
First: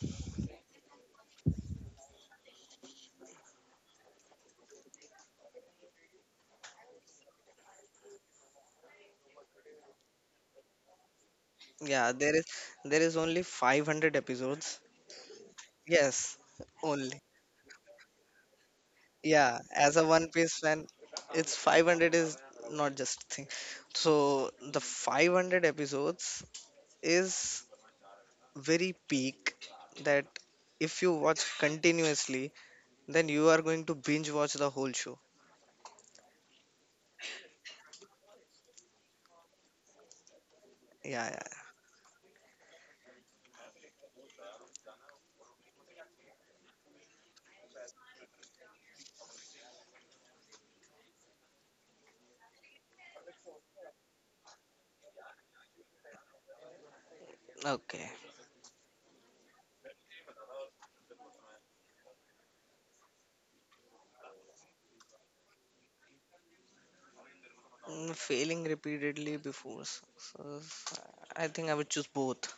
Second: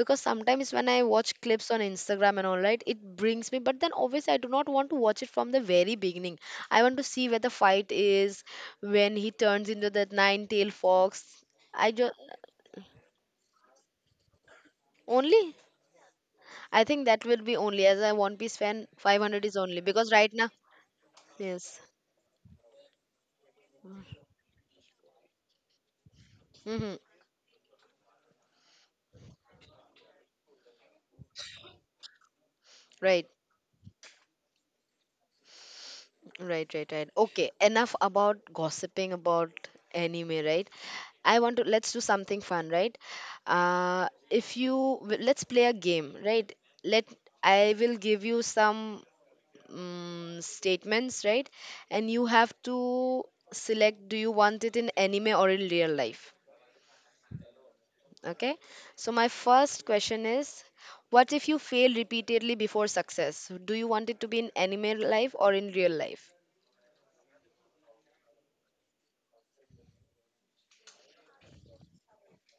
Speaker 1: because sometimes when I watch clips on Instagram and all, right, it brings me, but then obviously I do not want to watch it from the very beginning. I want to see where the fight is when he turns into that nine tail fox, I
Speaker 2: Yeah,
Speaker 1: just
Speaker 2: there is only 500 episodes.
Speaker 1: only.
Speaker 2: Yes,
Speaker 1: I think
Speaker 2: only.
Speaker 1: that will be only as a one piece fan, 500 is
Speaker 2: Yeah,
Speaker 1: only
Speaker 2: as a
Speaker 1: because
Speaker 2: One
Speaker 1: right now
Speaker 2: Piece fan, it's
Speaker 1: yes,
Speaker 2: 500 is not just thing. So the 500 episodes
Speaker 1: mm-hmm,
Speaker 2: is very peak that if you watch continuously,
Speaker 1: right.
Speaker 2: then you are going to binge watch the whole show.
Speaker 1: Right, right, right. Okay, enough about gossiping about anime, right?
Speaker 2: Yeah,
Speaker 1: I want
Speaker 2: yeah.
Speaker 1: to let's do something fun, right? If you let's play a game, right? Let I will give you some statements, right? And you have to select, do you want it in anime or in real life?
Speaker 2: Okay.
Speaker 1: Okay? So my first question is what if you fail repeatedly before success? Do you want it to be in anime life or in real life?
Speaker 2: Failing repeatedly before. I think I would choose both.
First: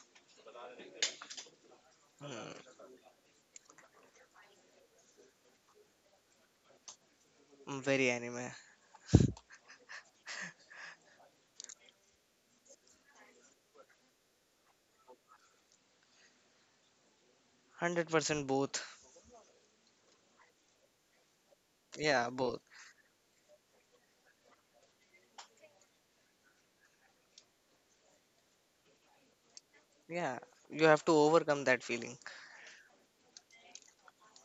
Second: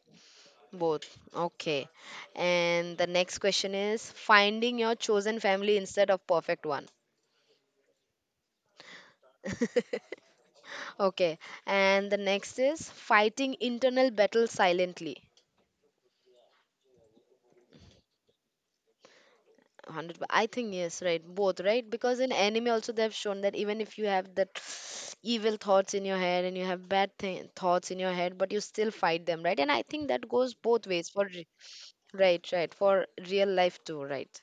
Speaker 1: Both. Okay.
Speaker 2: Mm,
Speaker 1: And the next question is finding your chosen family instead of perfect one.
Speaker 2: very anime.
Speaker 1: Okay. And the next is fighting internal battle silently.
Speaker 2: 100% both.
Speaker 1: 100% I think yes, right. Both, right? Because
Speaker 2: Yeah,
Speaker 1: in
Speaker 2: both.
Speaker 1: anime also they have shown that even if you have that evil thoughts in your head and you have bad thoughts in your head, but you still fight them, right? And I think that
Speaker 2: Yeah.
Speaker 1: goes
Speaker 2: You
Speaker 1: both
Speaker 2: have to
Speaker 1: ways for
Speaker 2: overcome that feeling.
Speaker 1: right, right, for real life too, right?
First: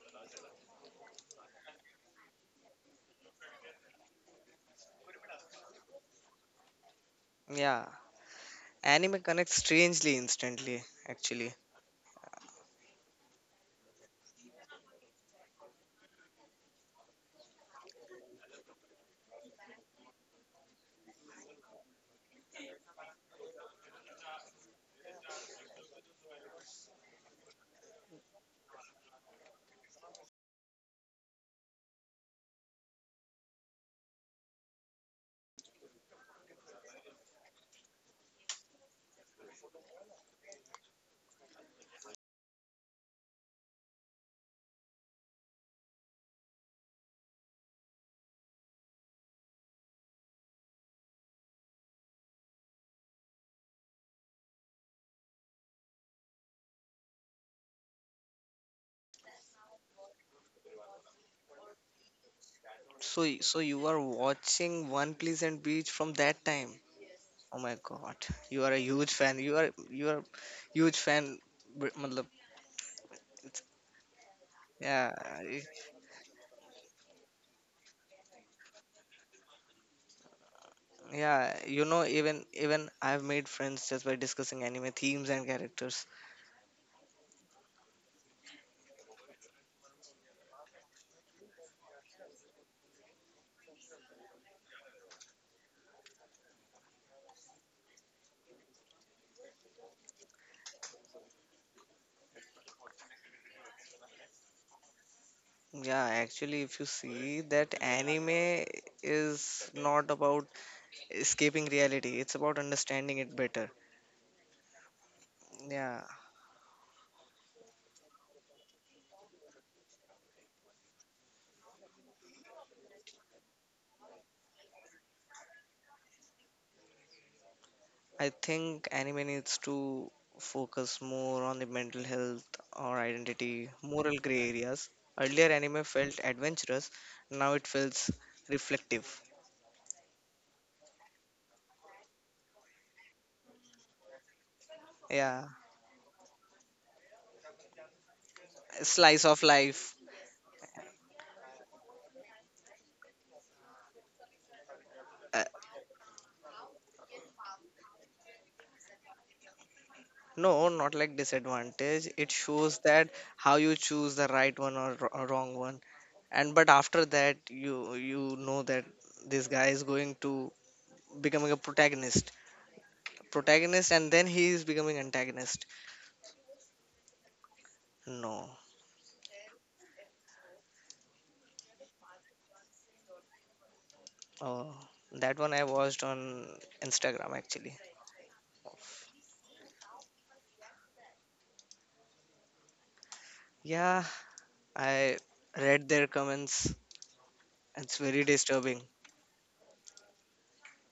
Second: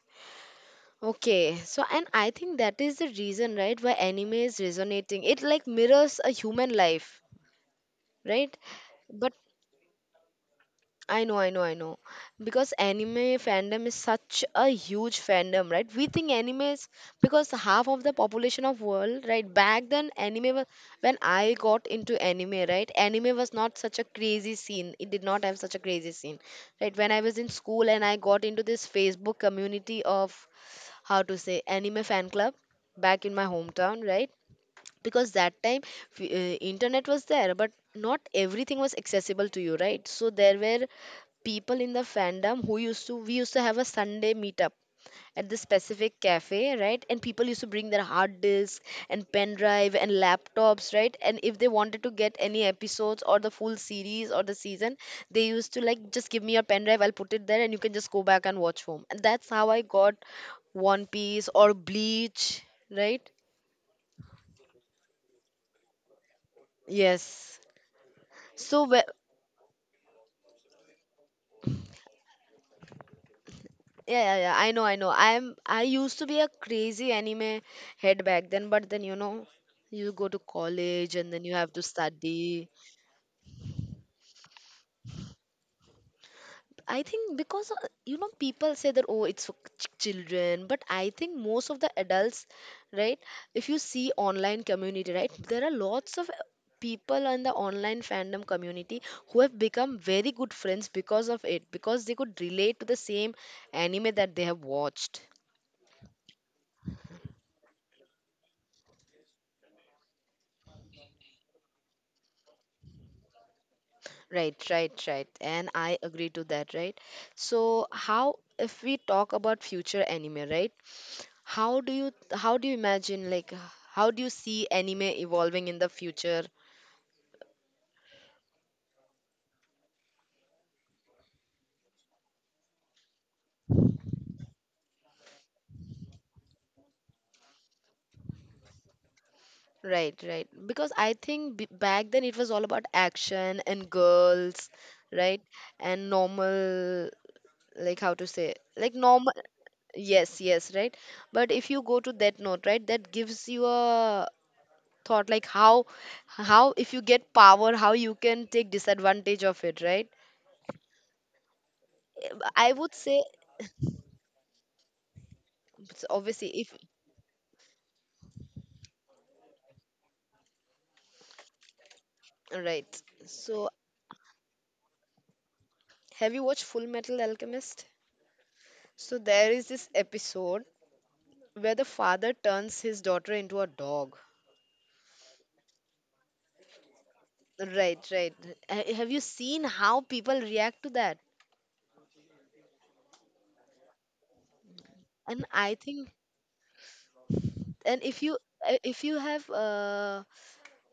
Speaker 1: Okay, so and I think that is the reason, right, why anime is resonating. It like mirrors a human life,
Speaker 2: Yeah.
Speaker 1: right?
Speaker 2: Anime
Speaker 1: But
Speaker 2: connects strangely instantly, actually.
Speaker 1: I know. Because anime fandom is such a huge fandom, right? We think anime is because half of the population of world, right? Back then, anime was when I got into anime, right? Anime was not such a crazy scene. It did not have such a crazy scene, right? When I was in school and I got into this Facebook community of how to say anime fan club back in my hometown, right? Because that time internet was there but not everything was accessible to you, right? So there were people in the fandom who used to, we used to have a Sunday meetup at this specific cafe, right? And people used to bring their hard disk and pen drive and laptops, right? And if they wanted to get any episodes or the full series or the season, they used to like, just give me your pen drive, I'll put it there and you can just go back and watch home. And that's how I got One Piece or Bleach, right?
Speaker 2: So, so you are watching One Pleasant Beach from that time.
Speaker 1: Yes.
Speaker 2: Oh my God, you are a
Speaker 1: So wh-
Speaker 2: huge fan. You are huge fan. मतलब,
Speaker 1: yeah, yeah, yeah. I
Speaker 2: Yeah,
Speaker 1: know.
Speaker 2: I-
Speaker 1: I used to be a crazy anime head back then, but then you know, you go to college and then you
Speaker 2: yeah.
Speaker 1: have to
Speaker 2: You know, even
Speaker 1: study.
Speaker 2: even I've made friends just by discussing anime themes and characters.
Speaker 1: I think because you know, people say that, oh, it's for children, but I think most of the adults, right? If you see online community, right, there are lots of people in the online fandom community who have become very good friends because of it, because they could relate to the same anime that they have watched.
Speaker 2: Yeah, actually, if you see that anime is not about escaping reality, it's about understanding it better.
Speaker 1: Right, right, right. And I
Speaker 2: Yeah,
Speaker 1: agree to that, right? So how, if we talk about future anime, right? How do you imagine, like how do you see anime evolving in the future?
Speaker 2: I think anime needs to focus more on the mental health or identity, moral gray areas. Earlier, anime felt adventurous, now it feels reflective.
Speaker 1: Right, right. Because I think b back then it was all about action and girls, right?
Speaker 2: Yeah,
Speaker 1: And normal, like how to say, like
Speaker 2: slice
Speaker 1: normal.
Speaker 2: of life.
Speaker 1: Yes, yes, right. But if you go to that note, right, that gives you a thought
Speaker 2: Uh,
Speaker 1: like how if you get power, how you can take disadvantage of it, right?
Speaker 2: no, not like disadvantage. It
Speaker 1: I
Speaker 2: shows
Speaker 1: would
Speaker 2: that
Speaker 1: say,
Speaker 2: how you choose the right one or wrong one.
Speaker 1: it's obviously,
Speaker 2: And but
Speaker 1: if
Speaker 2: after that, you know that this guy is going to becoming a protagonist,
Speaker 1: right. So
Speaker 2: protagonist, and then he is becoming antagonist.
Speaker 1: have you watched Full Metal Alchemist?
Speaker 2: No.
Speaker 1: So there is this episode where the father turns his daughter into a dog.
Speaker 2: Oh, that one I watched on Instagram actually.
Speaker 1: Right, right. Have you seen how people react to that?
Speaker 2: Yeah, I
Speaker 1: And I
Speaker 2: read their
Speaker 1: think,
Speaker 2: comments. It's
Speaker 1: and
Speaker 2: very
Speaker 1: uh,
Speaker 2: disturbing.
Speaker 1: if you have uh,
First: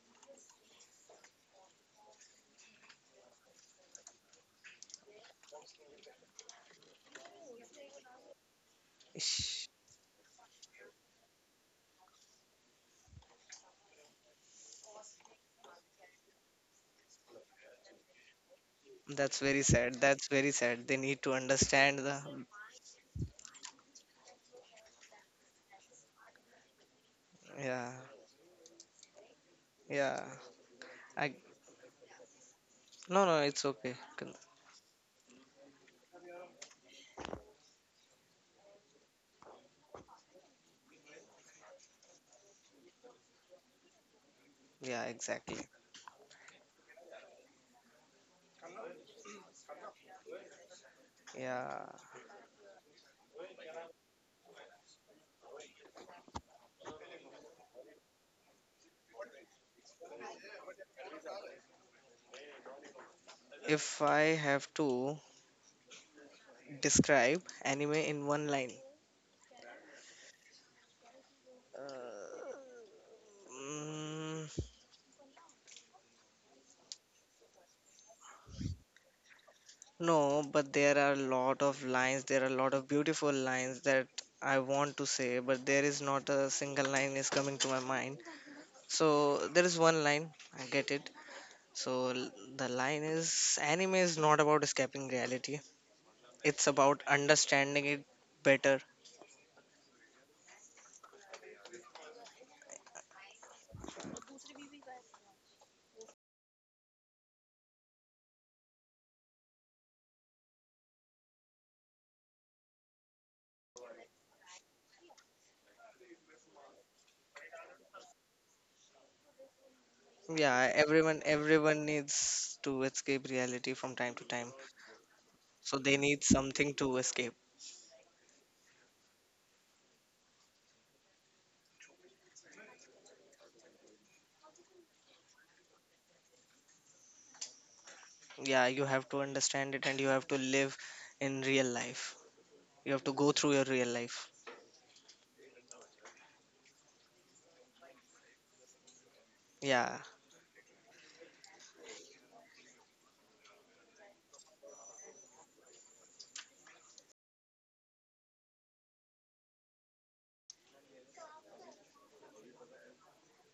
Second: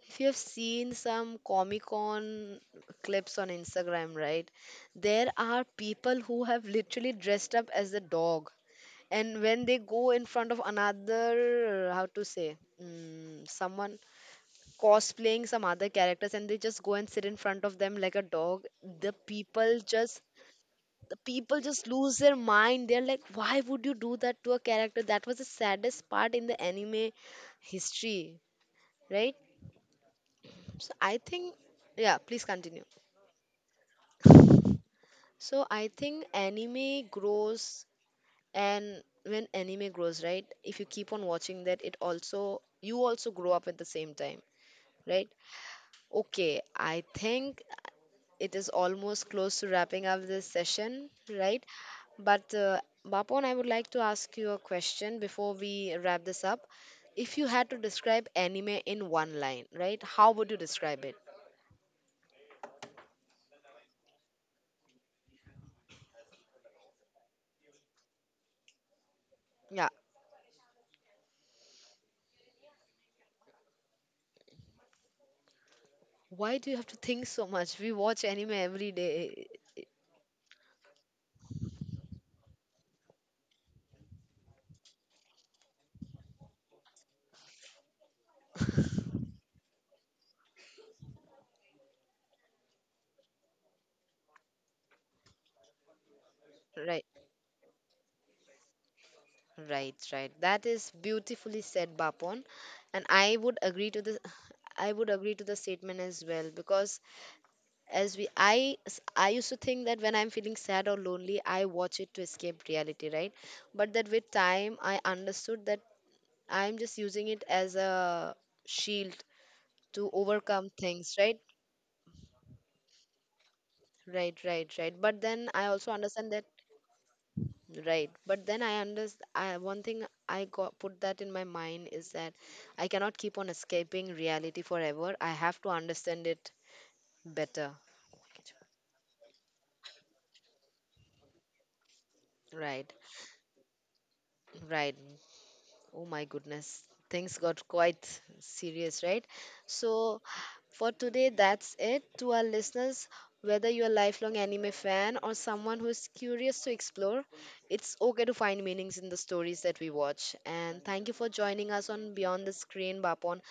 Speaker 1: if you have seen some Comic Con clips on Instagram, right? There are people who have literally dressed up as a dog, and when
Speaker 2: Ish,
Speaker 1: they go in front of another, how to say, someone cosplaying some other characters and they just go and sit in front of them like a dog, the
Speaker 2: that's very
Speaker 1: people
Speaker 2: sad.
Speaker 1: just
Speaker 2: That's very sad. They
Speaker 1: the
Speaker 2: need to
Speaker 1: people just
Speaker 2: understand
Speaker 1: lose
Speaker 2: the.
Speaker 1: their mind. They're like, why would you do that to a character? That was the saddest part in the anime
Speaker 2: Yeah,
Speaker 1: history, right?
Speaker 2: yeah.
Speaker 1: So I
Speaker 2: I
Speaker 1: think, yeah, please continue.
Speaker 2: no no. It's okay. Con-
Speaker 1: So I think anime grows, and when anime grows, right? If you keep on watching that, it also, you also grow up at the same time,
Speaker 2: yeah,
Speaker 1: right?
Speaker 2: exactly.
Speaker 1: Okay, I think it is almost close to wrapping up this session, right?
Speaker 2: Yeah.
Speaker 1: But Bapon, I would like to ask you a question before we wrap this up. If you had to describe anime in one line, right? How would you describe it?
Speaker 2: If I have to describe anime in one line,
Speaker 1: Yeah.
Speaker 2: uh, mm,
Speaker 1: Why do you have to think so much? We watch anime every day,
Speaker 2: no, but there are a lot of lines, there are a lot of beautiful lines that I want to say, but there is not a single line is coming to my mind. So there is one line, I get it. So l- the line is anime is not about escaping reality. It's
Speaker 1: right?
Speaker 2: about understanding it better.
Speaker 1: Right, right. That is beautifully said, Bapon. And I would agree to this. I would agree to the statement as well because as we, I used to think that when I'm feeling sad or lonely, I watch it to escape reality, right? But that, with time, I understood that I'm just using it as a shield to
Speaker 2: Yeah,
Speaker 1: overcome things,
Speaker 2: everyone
Speaker 1: right?
Speaker 2: everyone needs to escape reality from time to
Speaker 1: Right,
Speaker 2: time.
Speaker 1: right, right. But then I
Speaker 2: So
Speaker 1: also
Speaker 2: they need
Speaker 1: understand that,
Speaker 2: something to escape.
Speaker 1: right, but then I understand, one thing I got, put that in my mind, is that I cannot keep on escaping reality forever. I have to understand it better,
Speaker 2: Yeah, you have to understand it and you have to live in real life. You
Speaker 1: right?
Speaker 2: have to go through your real life.
Speaker 1: Right. Oh my goodness, things got quite serious, right?
Speaker 2: Yeah.
Speaker 1: So, for today, that's it. To our listeners, whether you're a lifelong anime fan or someone who's curious to explore, it's okay to find meanings in the stories that we watch. And thank you for joining us on Beyond the Screen, Bapon.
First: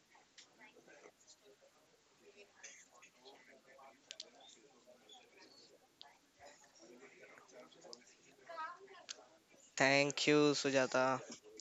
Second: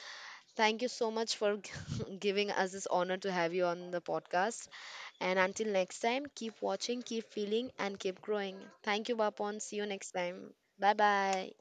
Speaker 1: Thank you so much for giving us this honor to have you on the podcast. And until next time, keep watching, keep feeling, and keep growing. Thank you, Bapon. See you next
Speaker 2: Thank
Speaker 1: time.
Speaker 2: you,
Speaker 1: Bye
Speaker 2: Sujata.
Speaker 1: bye.